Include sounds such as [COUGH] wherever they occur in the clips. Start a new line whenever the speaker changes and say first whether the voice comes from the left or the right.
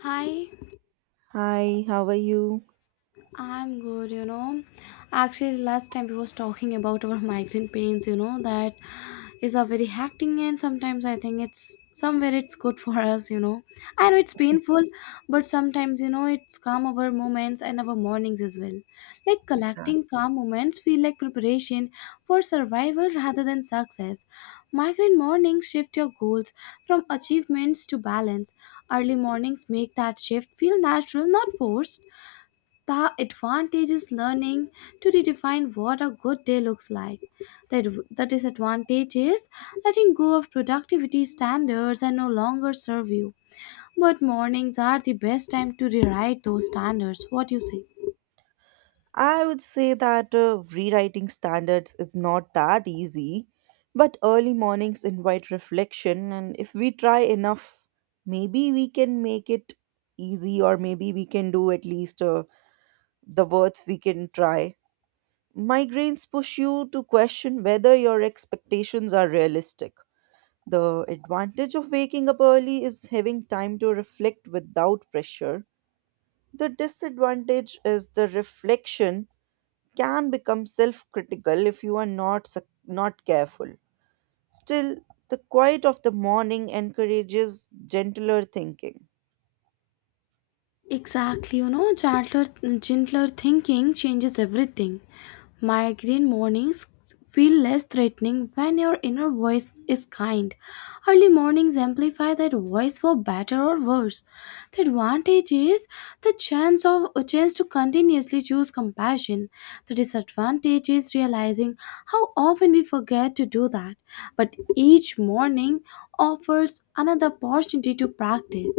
left: Hi,
right: Hi, how are you?
left: I'm good, you know. Actually, last time we was talking about our migraine pains, you know, that is a very hacking and sometimes I think it's somewhere it's good for us, you know. I know it's painful, but sometimes, you know, it's calm our moments and our mornings as well. Like
right: Exactly.
left: collecting calm moments feel like preparation for survival rather than success. Migraine mornings shift your goals from achievements to balance. Early mornings make that shift feel natural, not forced. The advantage is learning to redefine what a good day looks like. The disadvantage is letting go of productivity standards that no longer serve you. But mornings are the best time to rewrite those standards. What do you say?
right: I would say that rewriting standards is not that easy, but early mornings invite reflection, and if we try enough, maybe we can make it easy, or maybe we can do at least the words we can try. Migraines push you to question whether your expectations are realistic. The advantage of waking up early is having time to reflect without pressure. The disadvantage is the reflection can become self-critical if you are not careful. Still, the quiet of the morning encourages gentler thinking.
left: Exactly, you know, gentler thinking changes everything. Migraine mornings feel less threatening when your inner voice is kind. Early mornings amplify that voice for better or worse. The advantage is the chance of a chance to continuously choose compassion. The disadvantage is realizing how often we forget to do that. But each morning offers another opportunity to practice.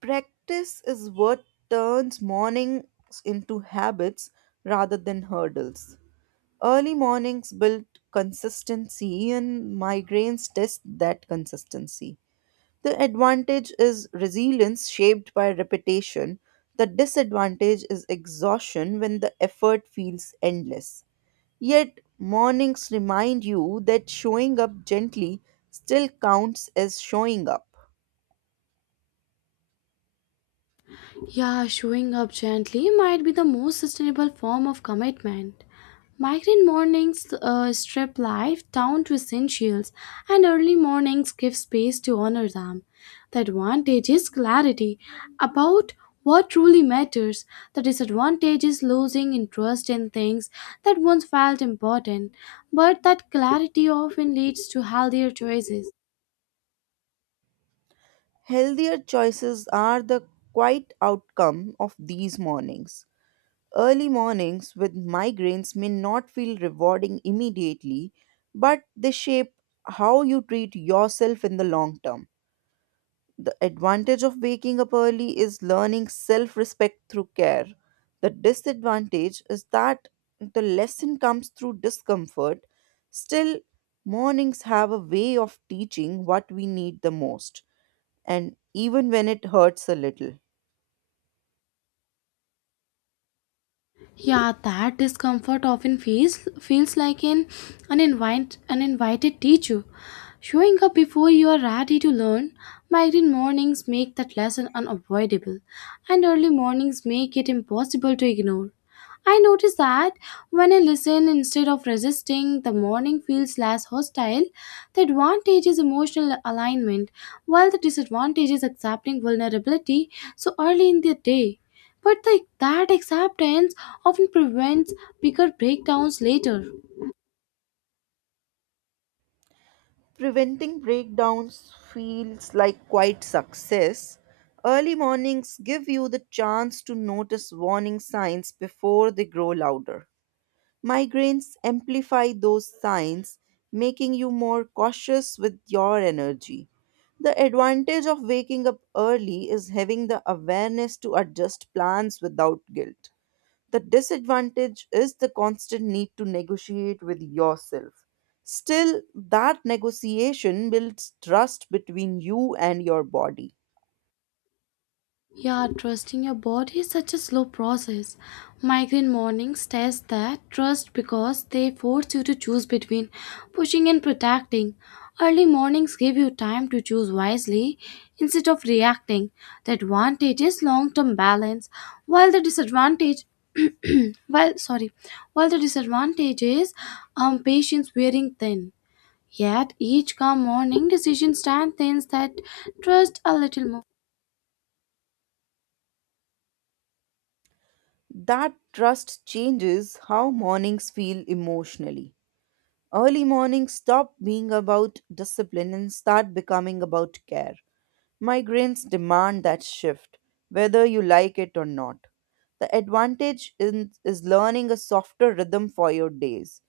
right: Practice is what turns mornings into habits rather than hurdles. Early mornings build consistency and migraines test that consistency. The advantage is resilience shaped by repetition. The disadvantage is exhaustion when the effort feels endless. Yet, mornings remind you that showing up gently still counts as showing up.
left: Yeah, showing up gently might be the most sustainable form of commitment. Migraine mornings strip life down to essentials, and early mornings give space to honor them. The advantage is clarity about what truly matters. The disadvantage is losing interest in things that once felt important, but that clarity often leads to healthier choices.
right: Healthier choices are the quiet outcome of these mornings. Early mornings with migraines may not feel rewarding immediately, but they shape how you treat yourself in the long term. The advantage of waking up early is learning self respect through care. The disadvantage is that the lesson comes through discomfort. Still, mornings have a way of teaching what we need the most and even when it hurts a little.
left: Yeah, that discomfort often feels like an uninvited teacher. Showing up before you are ready to learn, migraine mornings make that lesson unavoidable, and early mornings make it impossible to ignore. I notice that when I listen instead of resisting, the morning feels less hostile. The advantage is emotional alignment, while the disadvantage is accepting vulnerability so early in the day. But that acceptance often prevents bigger breakdowns later.
right: Preventing breakdowns feels like quite success. Early mornings give you the chance to notice warning signs before they grow louder. Migraines amplify those signs, making you more cautious with your energy. The advantage of waking up early is having the awareness to adjust plans without guilt. The disadvantage is the constant need to negotiate with yourself. Still, that negotiation builds trust between you and your body.
left: Yeah, trusting your body is such a slow process. Migraine mornings test that trust because they force you to choose between pushing and protecting. Early mornings give you time to choose wisely instead of reacting. The advantage is long-term balance, while the disadvantage [CLEARS THROAT] while sorry, while the disadvantage is patience wearing thin. Yet each calm morning decision strengthens that trust a little more.
right: That trust changes how mornings feel emotionally. Early mornings stop being about discipline and start becoming about care. Migraines demand that shift, whether you like it or not. The is learning a softer rhythm for your days.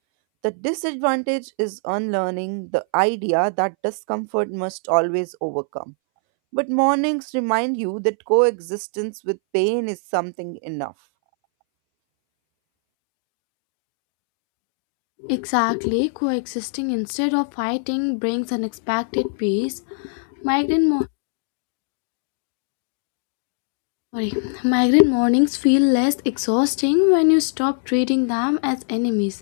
right: The disadvantage is unlearning the idea that discomfort must always overcome. But mornings remind you that coexistence with pain is something enough.
left: Exactly, coexisting instead of fighting brings unexpected peace. Migraine, mo- sorry. Migraine mornings feel less exhausting when you stop treating them as enemies.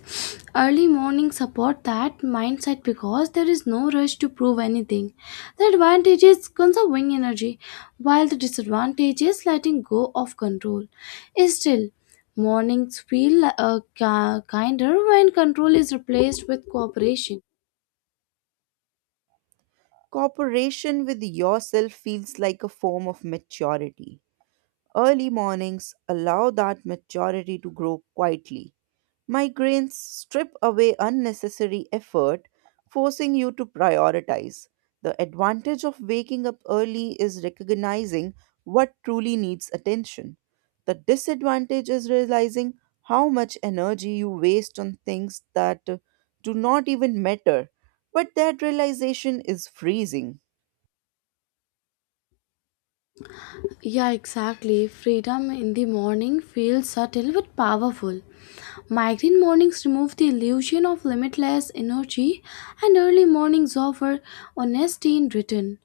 left: Early mornings support that mindset because there is no rush to prove anything. The advantage is conserving energy, while the disadvantage is letting go of control. Still, mornings feel kinder when control is replaced with cooperation.
right: Cooperation with yourself feels like a form of maturity. Early mornings allow that maturity to grow quietly. Migraines strip away unnecessary effort, forcing you to prioritize. The advantage of waking up early is recognizing what truly needs attention. The disadvantage is realizing how much energy you waste on things that do not even matter. But that realization is freezing.
left: Yeah, exactly. Freedom in the morning feels subtle but powerful. Migraine mornings remove the illusion of limitless energy, and early mornings offer honesty in return.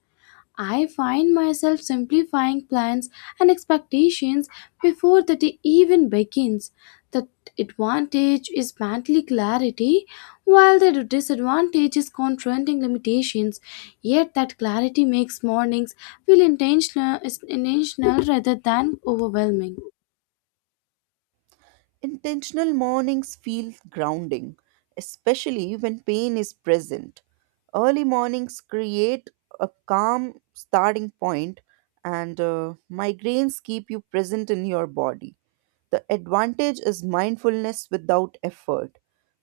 left: I find myself simplifying plans and expectations before the day even begins. The advantage is mentally clarity, while the disadvantage is confronting limitations. Yet that clarity makes mornings feel intentional rather than overwhelming.
right: Intentional mornings feel grounding, especially when pain is present. Early mornings create a calm starting point, and migraines keep you present in your body. The advantage is mindfulness without effort.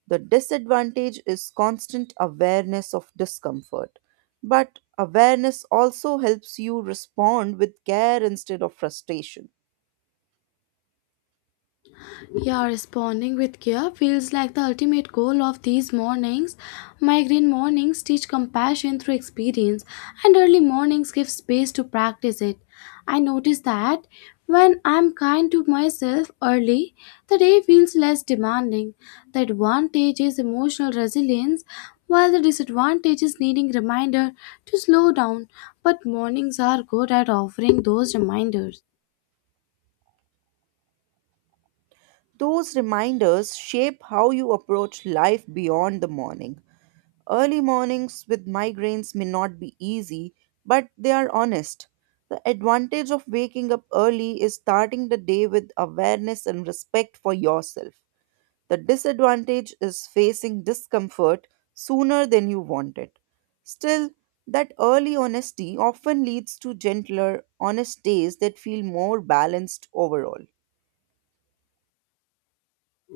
right: The disadvantage is constant awareness of discomfort. But awareness also helps you respond with care instead of frustration.
left: Yeah, responding with care feels like the ultimate goal of these mornings. Migraine mornings teach compassion through experience, and early mornings give space to practice it. I notice that when I'm kind to myself early, the day feels less demanding. The advantage is emotional resilience, while the disadvantage is needing reminder to slow down. But mornings are good at offering those reminders.
right: Those reminders shape how you approach life beyond the morning. Early mornings with migraines may not be easy, but they are honest. The advantage of waking up early is starting the day with awareness and respect for yourself. The disadvantage is facing discomfort sooner than you want it. Still, that early honesty often leads to gentler, honest days that feel more balanced overall.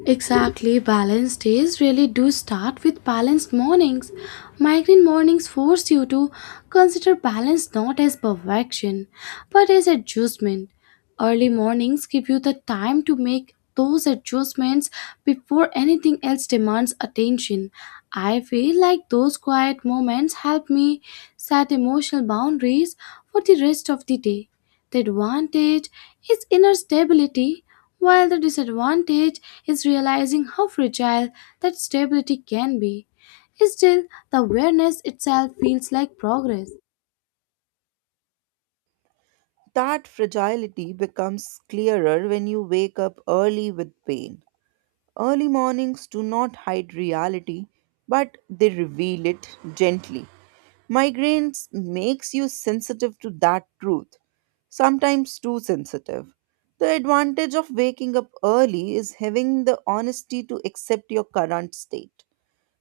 left: Exactly, balanced days really do start with balanced mornings. Migraine mornings force you to consider balance not as perfection, but as adjustment. Early mornings give you the time to make those adjustments before anything else demands attention. I feel like those quiet moments help me set emotional boundaries for the rest of the day. The advantage is inner stability, while the disadvantage is realizing how fragile that stability can be. Still, the awareness itself feels like progress.
right: That fragility becomes clearer when you wake up early with pain. Early mornings do not hide reality, but they reveal it gently. Migraines makes you sensitive to that truth, sometimes too sensitive. The advantage of waking up early is having the honesty to accept your current state.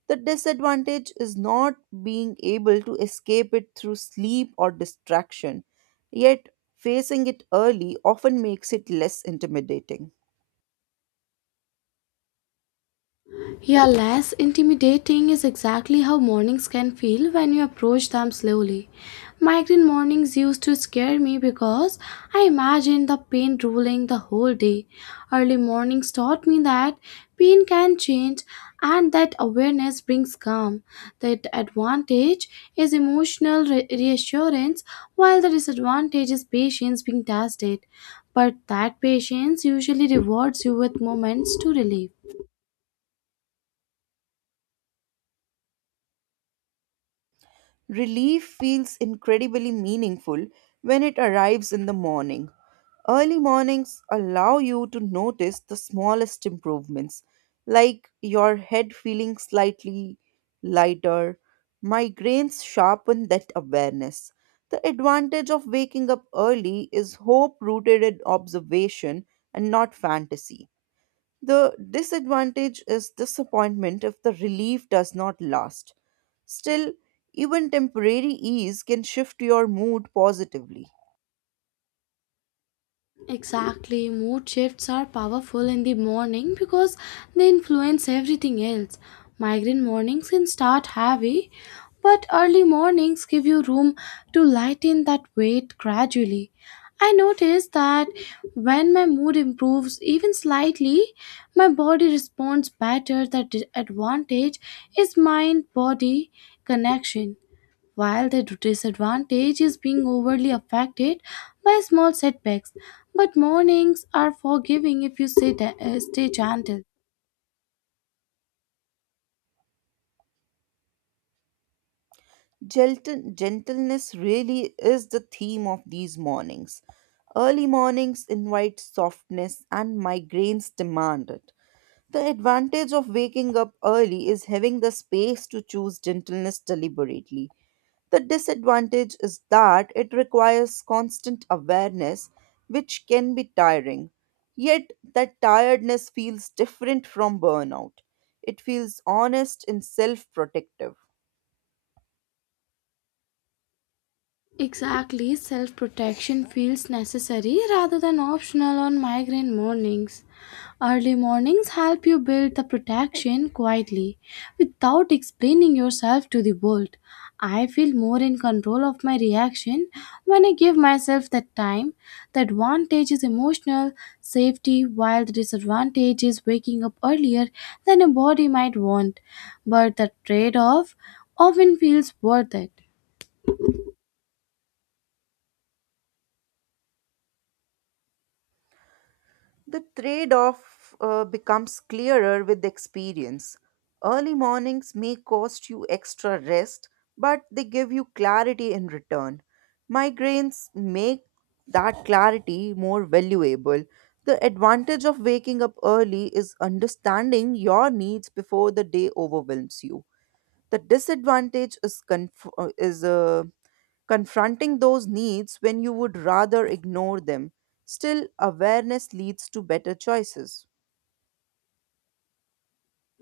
right: The disadvantage is not being able to escape it through sleep or distraction, yet, facing it early often makes it less intimidating.
left: Yeah, less intimidating is exactly how mornings can feel when you approach them slowly. Migraine mornings used to scare me because I imagined the pain ruling the whole day. Early mornings taught me that pain can change and that awareness brings calm. The advantage is emotional reassurance, while the disadvantage is patience being tested. But that patience usually rewards you with moments to relieve.
right: Relief feels incredibly meaningful when it arrives in the morning. Early mornings allow you to notice the smallest improvements, like your head feeling slightly lighter. Migraines sharpen that awareness. The advantage of waking up early is hope rooted in observation and not fantasy. The disadvantage is disappointment if the relief does not last. Still, even temporary ease can shift your mood positively.
left: Exactly, mood shifts are powerful in the morning because they influence everything else. Migraine mornings can start heavy, but early mornings give you room to lighten that weight gradually. I notice that when my mood improves even slightly, my body responds better. That advantage is mind body connection while the disadvantage is being overly affected by small setbacks. But mornings are forgiving if you stay gentle.
right: Gentleness really is the theme of these mornings. Early mornings invite softness and migraines demand it. The advantage of waking up early is having the space to choose gentleness deliberately. The disadvantage is that it requires constant awareness, which can be tiring. Yet, that tiredness feels different from burnout. It feels honest and self protective.
left: Exactly, self protection feels necessary rather than optional on migraine mornings. Early mornings help you build the protection quietly without explaining yourself to the world. I feel more in control of my reaction when I give myself that time. The advantage is emotional safety, while the disadvantage is waking up earlier than a body might want. But the trade off often feels worth it.
right: The trade off becomes clearer with experience. Early mornings may cost you extra rest, but they give you clarity in return. Migraines make that clarity more valuable. The advantage of waking up early is understanding your needs before the day overwhelms you. The disadvantage is confronting those needs when you would rather ignore them. Still, awareness leads to better choices.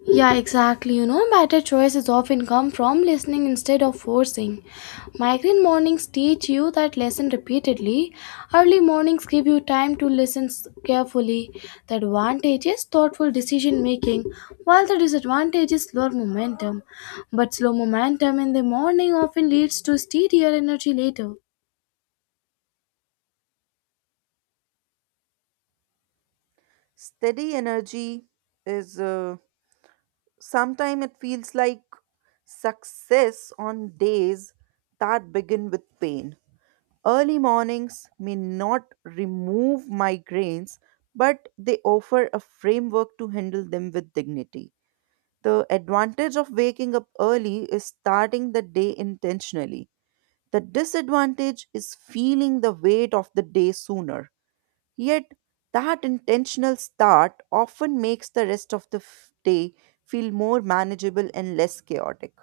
left: Yeah, exactly. You know, better choices often come from listening instead of forcing. Migraine mornings teach you that lesson repeatedly. Early mornings give you time to carefully. The advantage is thoughtful decision making, while the disadvantage is slow momentum. But slow momentum in the morning often leads to steadier energy later.
right: Steady energy is sometimes it feels like success on days that begin with pain. Early mornings may not remove migraines, but they offer a framework to handle them with dignity. The advantage of waking up early is starting the day intentionally. The disadvantage is feeling the weight of the day sooner. Yet, that intentional start often makes the rest of day feel more manageable and less chaotic.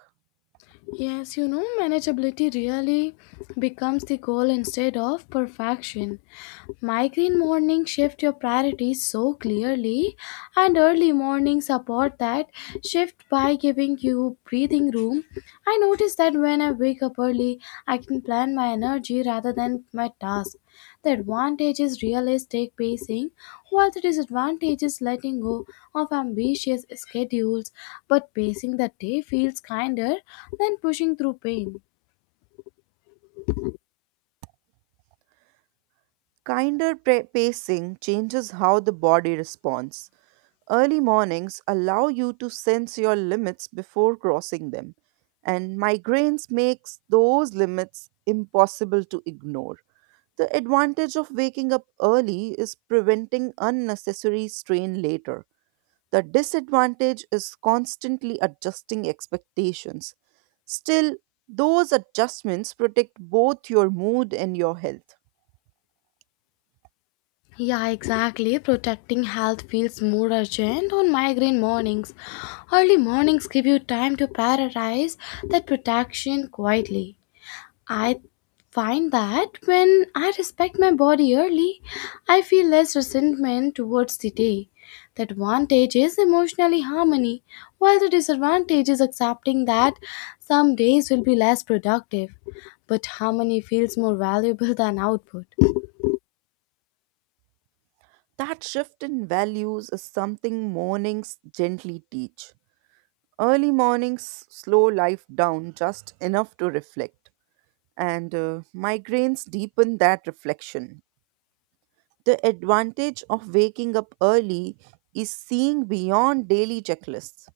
left: Yes, you know, manageability really becomes the goal instead of perfection. Migraine morning shift your priorities so clearly, and early morning support that shift by giving you breathing room. I notice that when I wake up early, I can plan my energy rather than my task. The advantage is realistic pacing while the disadvantage is letting go of ambitious schedules, but pacing the day feels kinder than pushing through pain.
right: Pacing changes how the body responds. Early mornings allow you to sense your limits before crossing them, and migraines makes those limits impossible to ignore. The advantage of waking up early is preventing unnecessary strain later. The disadvantage is constantly adjusting expectations. Still, those adjustments protect both your mood and your health.
left: Yeah, exactly. Protecting health feels more urgent on migraine mornings. Early mornings give you time to prioritize that protection quietly. I find that when I respect my body early, I feel less resentment towards the day. The advantage is emotionally harmony, while the disadvantage is accepting that some days will be less productive. But harmony feels more valuable than output.
right: That shift in values is something mornings gently teach. Early mornings slow life down just enough to reflect, and migraines deepen that reflection. The advantage of waking up early is seeing beyond daily checklists.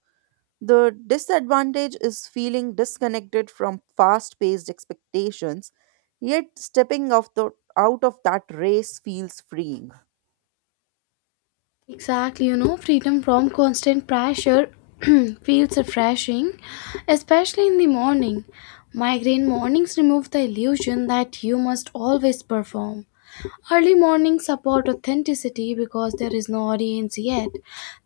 right: The disadvantage is feeling disconnected from fast paced expectations, yet stepping out of that race feels freeing.
left: Exactly, you know, freedom from constant pressure [CLEARS THROAT] feels refreshing, especially in the morning. Migraine mornings remove the illusion that you must always perform. Early mornings support authenticity because there is no audience yet.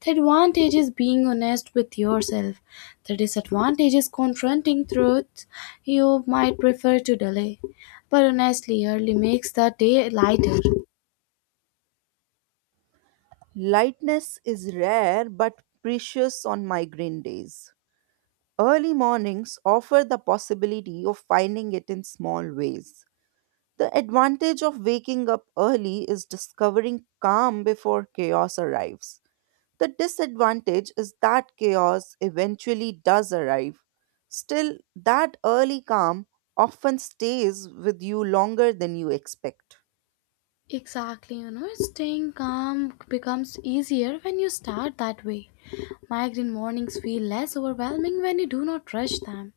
left: The advantage is being honest with yourself. The disadvantage is confronting truths you might prefer to delay. But honestly, early makes the day lighter.
right: Lightness is rare but precious on migraine days. Early mornings offer the possibility of finding it in small ways. The advantage of waking up early is discovering calm before chaos arrives. The disadvantage is that chaos eventually does arrive. Still, that early calm often stays with you longer than you expect.
left: Exactly, you know, staying calm becomes easier when you start that way. Migraine mornings feel less overwhelming when you do not rush them.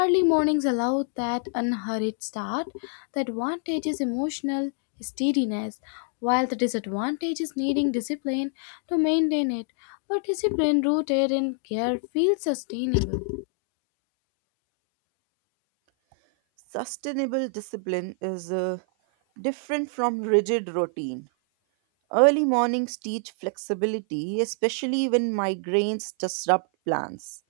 left: Early mornings allow that unhurried start. The advantage is emotional steadiness, while the disadvantage is needing discipline to maintain it. But discipline rooted in care feels sustainable.
right: Sustainable discipline is different from rigid routine. Early mornings teach flexibility, especially when migraines disrupt plans.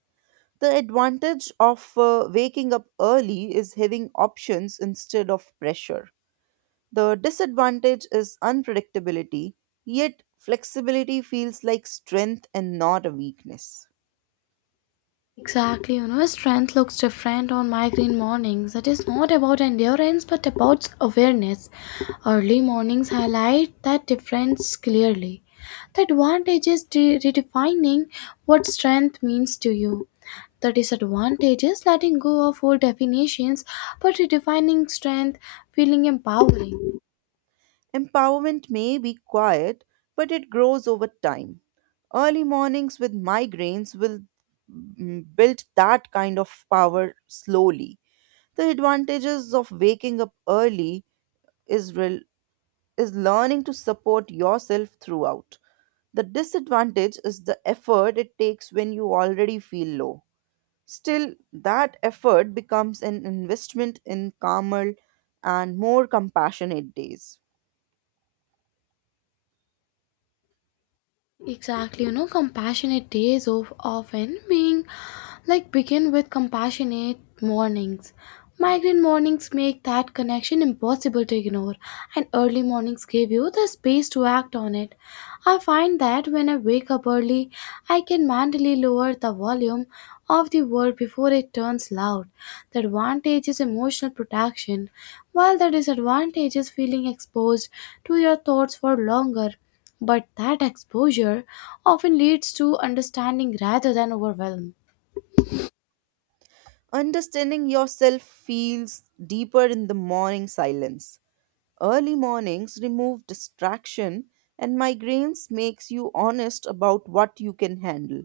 right: The advantage of waking up early is having options instead of pressure. The disadvantage is unpredictability, yet, flexibility feels like strength and not a weakness.
left: Exactly, you know, strength looks different on migraine mornings. It is not about endurance but about awareness. Early mornings highlight that difference clearly. The advantage is redefining what strength means to you. The disadvantage is letting go of old definitions but redefining strength, feeling empowering.
right: Empowerment may be quiet, but it grows over time. Early mornings with migraines will build that kind of power slowly. The advantages of waking up early is rel- is learning to support yourself throughout. The disadvantage is the effort it takes when you already feel low. Still, that effort becomes an investment in calmer and more compassionate days.
left: Exactly, you know, compassionate days of often being like begin with compassionate mornings. Migraine mornings make that connection impossible to ignore, and early mornings give you the space to act on it. I find that when I wake up early, I can mentally lower the volume of the world before it turns loud. The advantage is emotional protection, while the disadvantage is feeling exposed to your thoughts for longer. But that exposure often leads to understanding rather than overwhelm.
right: Understanding yourself feels deeper in the morning silence. Early mornings remove distraction and migraines makes you honest about what you can handle.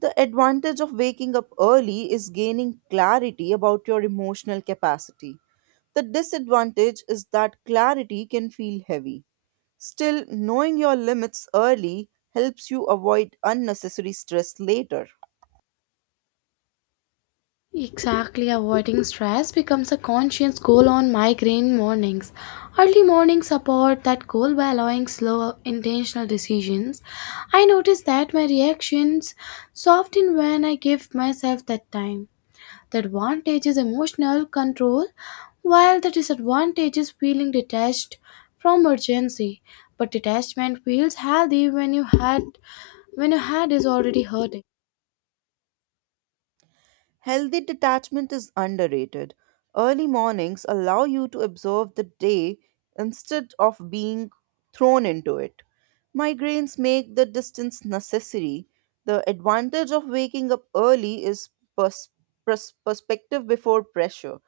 right: The advantage of waking up early is gaining clarity about your emotional capacity. The disadvantage is that clarity can feel heavy. Still, knowing your limits early helps you avoid unnecessary stress later.
left: Exactly, avoiding stress becomes a conscious goal on migraine mornings. Early mornings support that goal by allowing slow, intentional decisions. I notice that my reactions soften when I give myself that time. The advantage is emotional control, while the disadvantage is feeling detached from urgency. But detachment feels healthy when your head is already hurting.
right: Healthy detachment is underrated. Early mornings allow you to observe the day instead of being thrown into it. Migraines make the distance necessary. The advantage of waking up early is pers- perspective before pressure.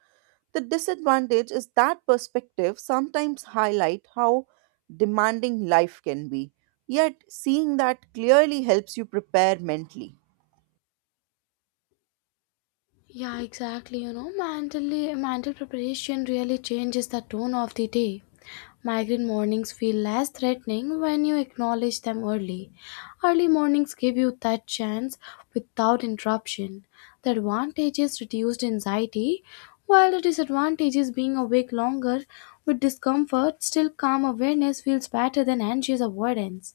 right: The disadvantage is that perspective sometimes highlight how demanding life can be. Yet seeing that clearly helps you prepare mentally.
left: Yeah, exactly. You know, mental preparation really changes the tone of the day. Migraine mornings feel less threatening when you acknowledge them early. Early mornings give you that chance without interruption. The advantage is reduced anxiety, while the disadvantage is being awake longer with discomfort. Still, calm awareness feels better than anxious avoidance.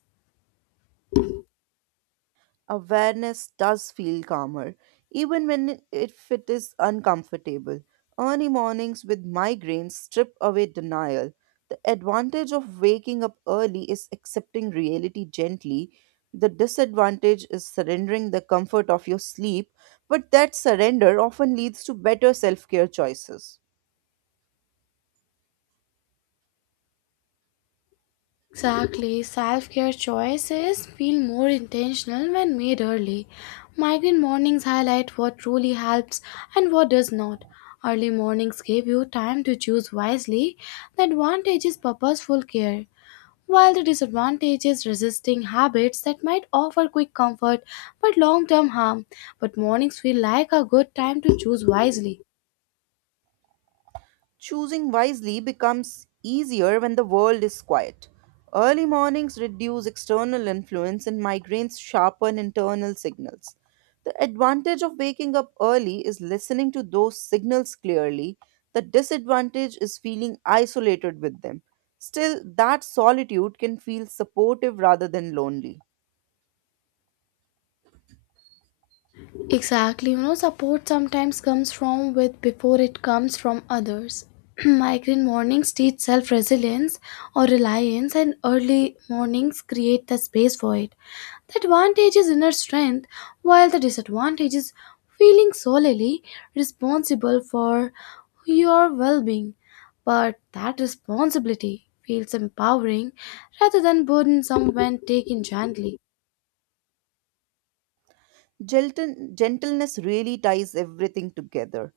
right: Awareness does feel calmer, even if it is uncomfortable. Early mornings with migraines strip away denial. The advantage of waking up early is accepting reality gently. The disadvantage is surrendering the comfort of your sleep, but that surrender often leads to better self care choices.
left: Exactly. Self care choices feel more intentional when made early. Migraine mornings highlight what truly helps and what does not. Early mornings give you time to choose wisely. The advantage is purposeful care, while the disadvantage is resisting habits that might offer quick comfort but long term harm. But mornings feel like a good time to choose wisely.
right: Choosing wisely becomes easier when the world is quiet. Early mornings reduce external influence and migraines sharpen internal signals. The advantage of waking up early is listening to those signals clearly. The disadvantage is feeling isolated with them. Still, that solitude can feel supportive rather than lonely.
left: Exactly, you know, support sometimes comes from with before it comes from others. [CLEARS THROAT] Migraine mornings teach self resilience or reliance, and early mornings create the space for it. The advantage is inner strength, while the disadvantage is feeling solely responsible for your well being. But that responsibility feels empowering rather than burdensome when taken gently.
right: Gentleness really ties everything together.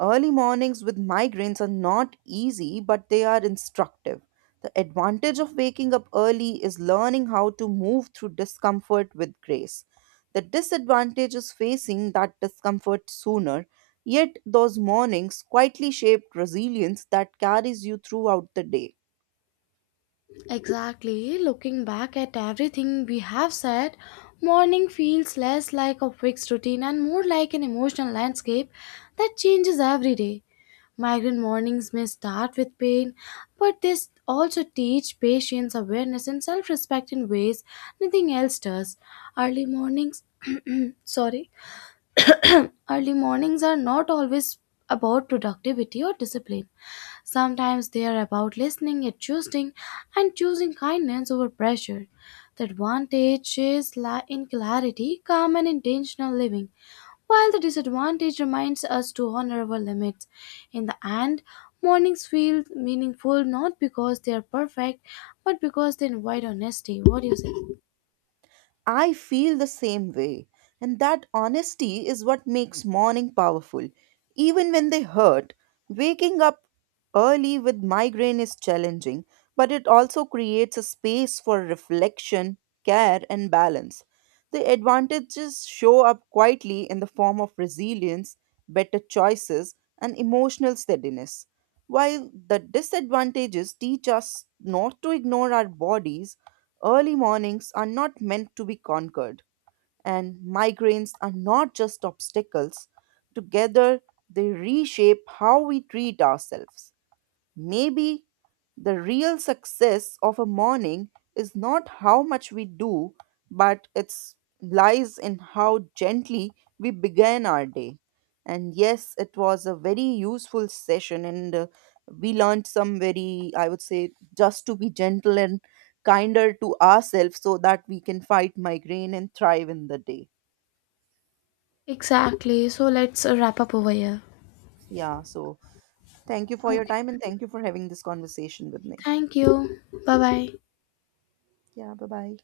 right: Early mornings with migraines are not easy, but they are instructive. The advantage of waking up early is learning how to move through discomfort with grace. The disadvantage is facing that discomfort sooner, yet, those mornings quietly shape resilience that carries you throughout the day.
left: Exactly. Looking back at everything we have said, morning feels less like a fixed routine and more like an emotional landscape that changes every day. Migraine mornings may start with pain, but they also teach patience, awareness, and self respect in ways nothing else does. Early mornings, [CLEARS THROAT] sorry, [CLEARS THROAT] early mornings are not always about productivity or discipline. Sometimes they are about listening and choosing kindness over pressure. The advantage is in clarity, calm, and intentional living, while the disadvantage reminds us to honor our limits. In the end, mornings feel meaningful not because they are perfect, but because they invite honesty. What do you say?
right: I feel the same way, and that honesty is what makes morning powerful. Even when they hurt, waking up early with migraine is challenging, but it also creates a space for reflection, care, and balance. The advantages show up quietly in the form of resilience, better choices, and emotional steadiness. While the disadvantages teach us not to ignore our bodies, early mornings are not meant to be conquered, and migraines are not just obstacles. Together, they reshape how we treat ourselves. Maybe the real success of a morning is not how much we do, but it lies in how gently we began our day. And yes, it was a very useful session, and we learned some very, I would say, just to be gentle and kinder to ourselves so that we can fight migraine and thrive in the day.
left: Exactly. So let's wrap up over here.
right: Yeah, so thank you for your
left: Okay.
right: time and thank you for having this conversation with me.
left: Thank you. Bye bye.
right: Yeah, bye bye.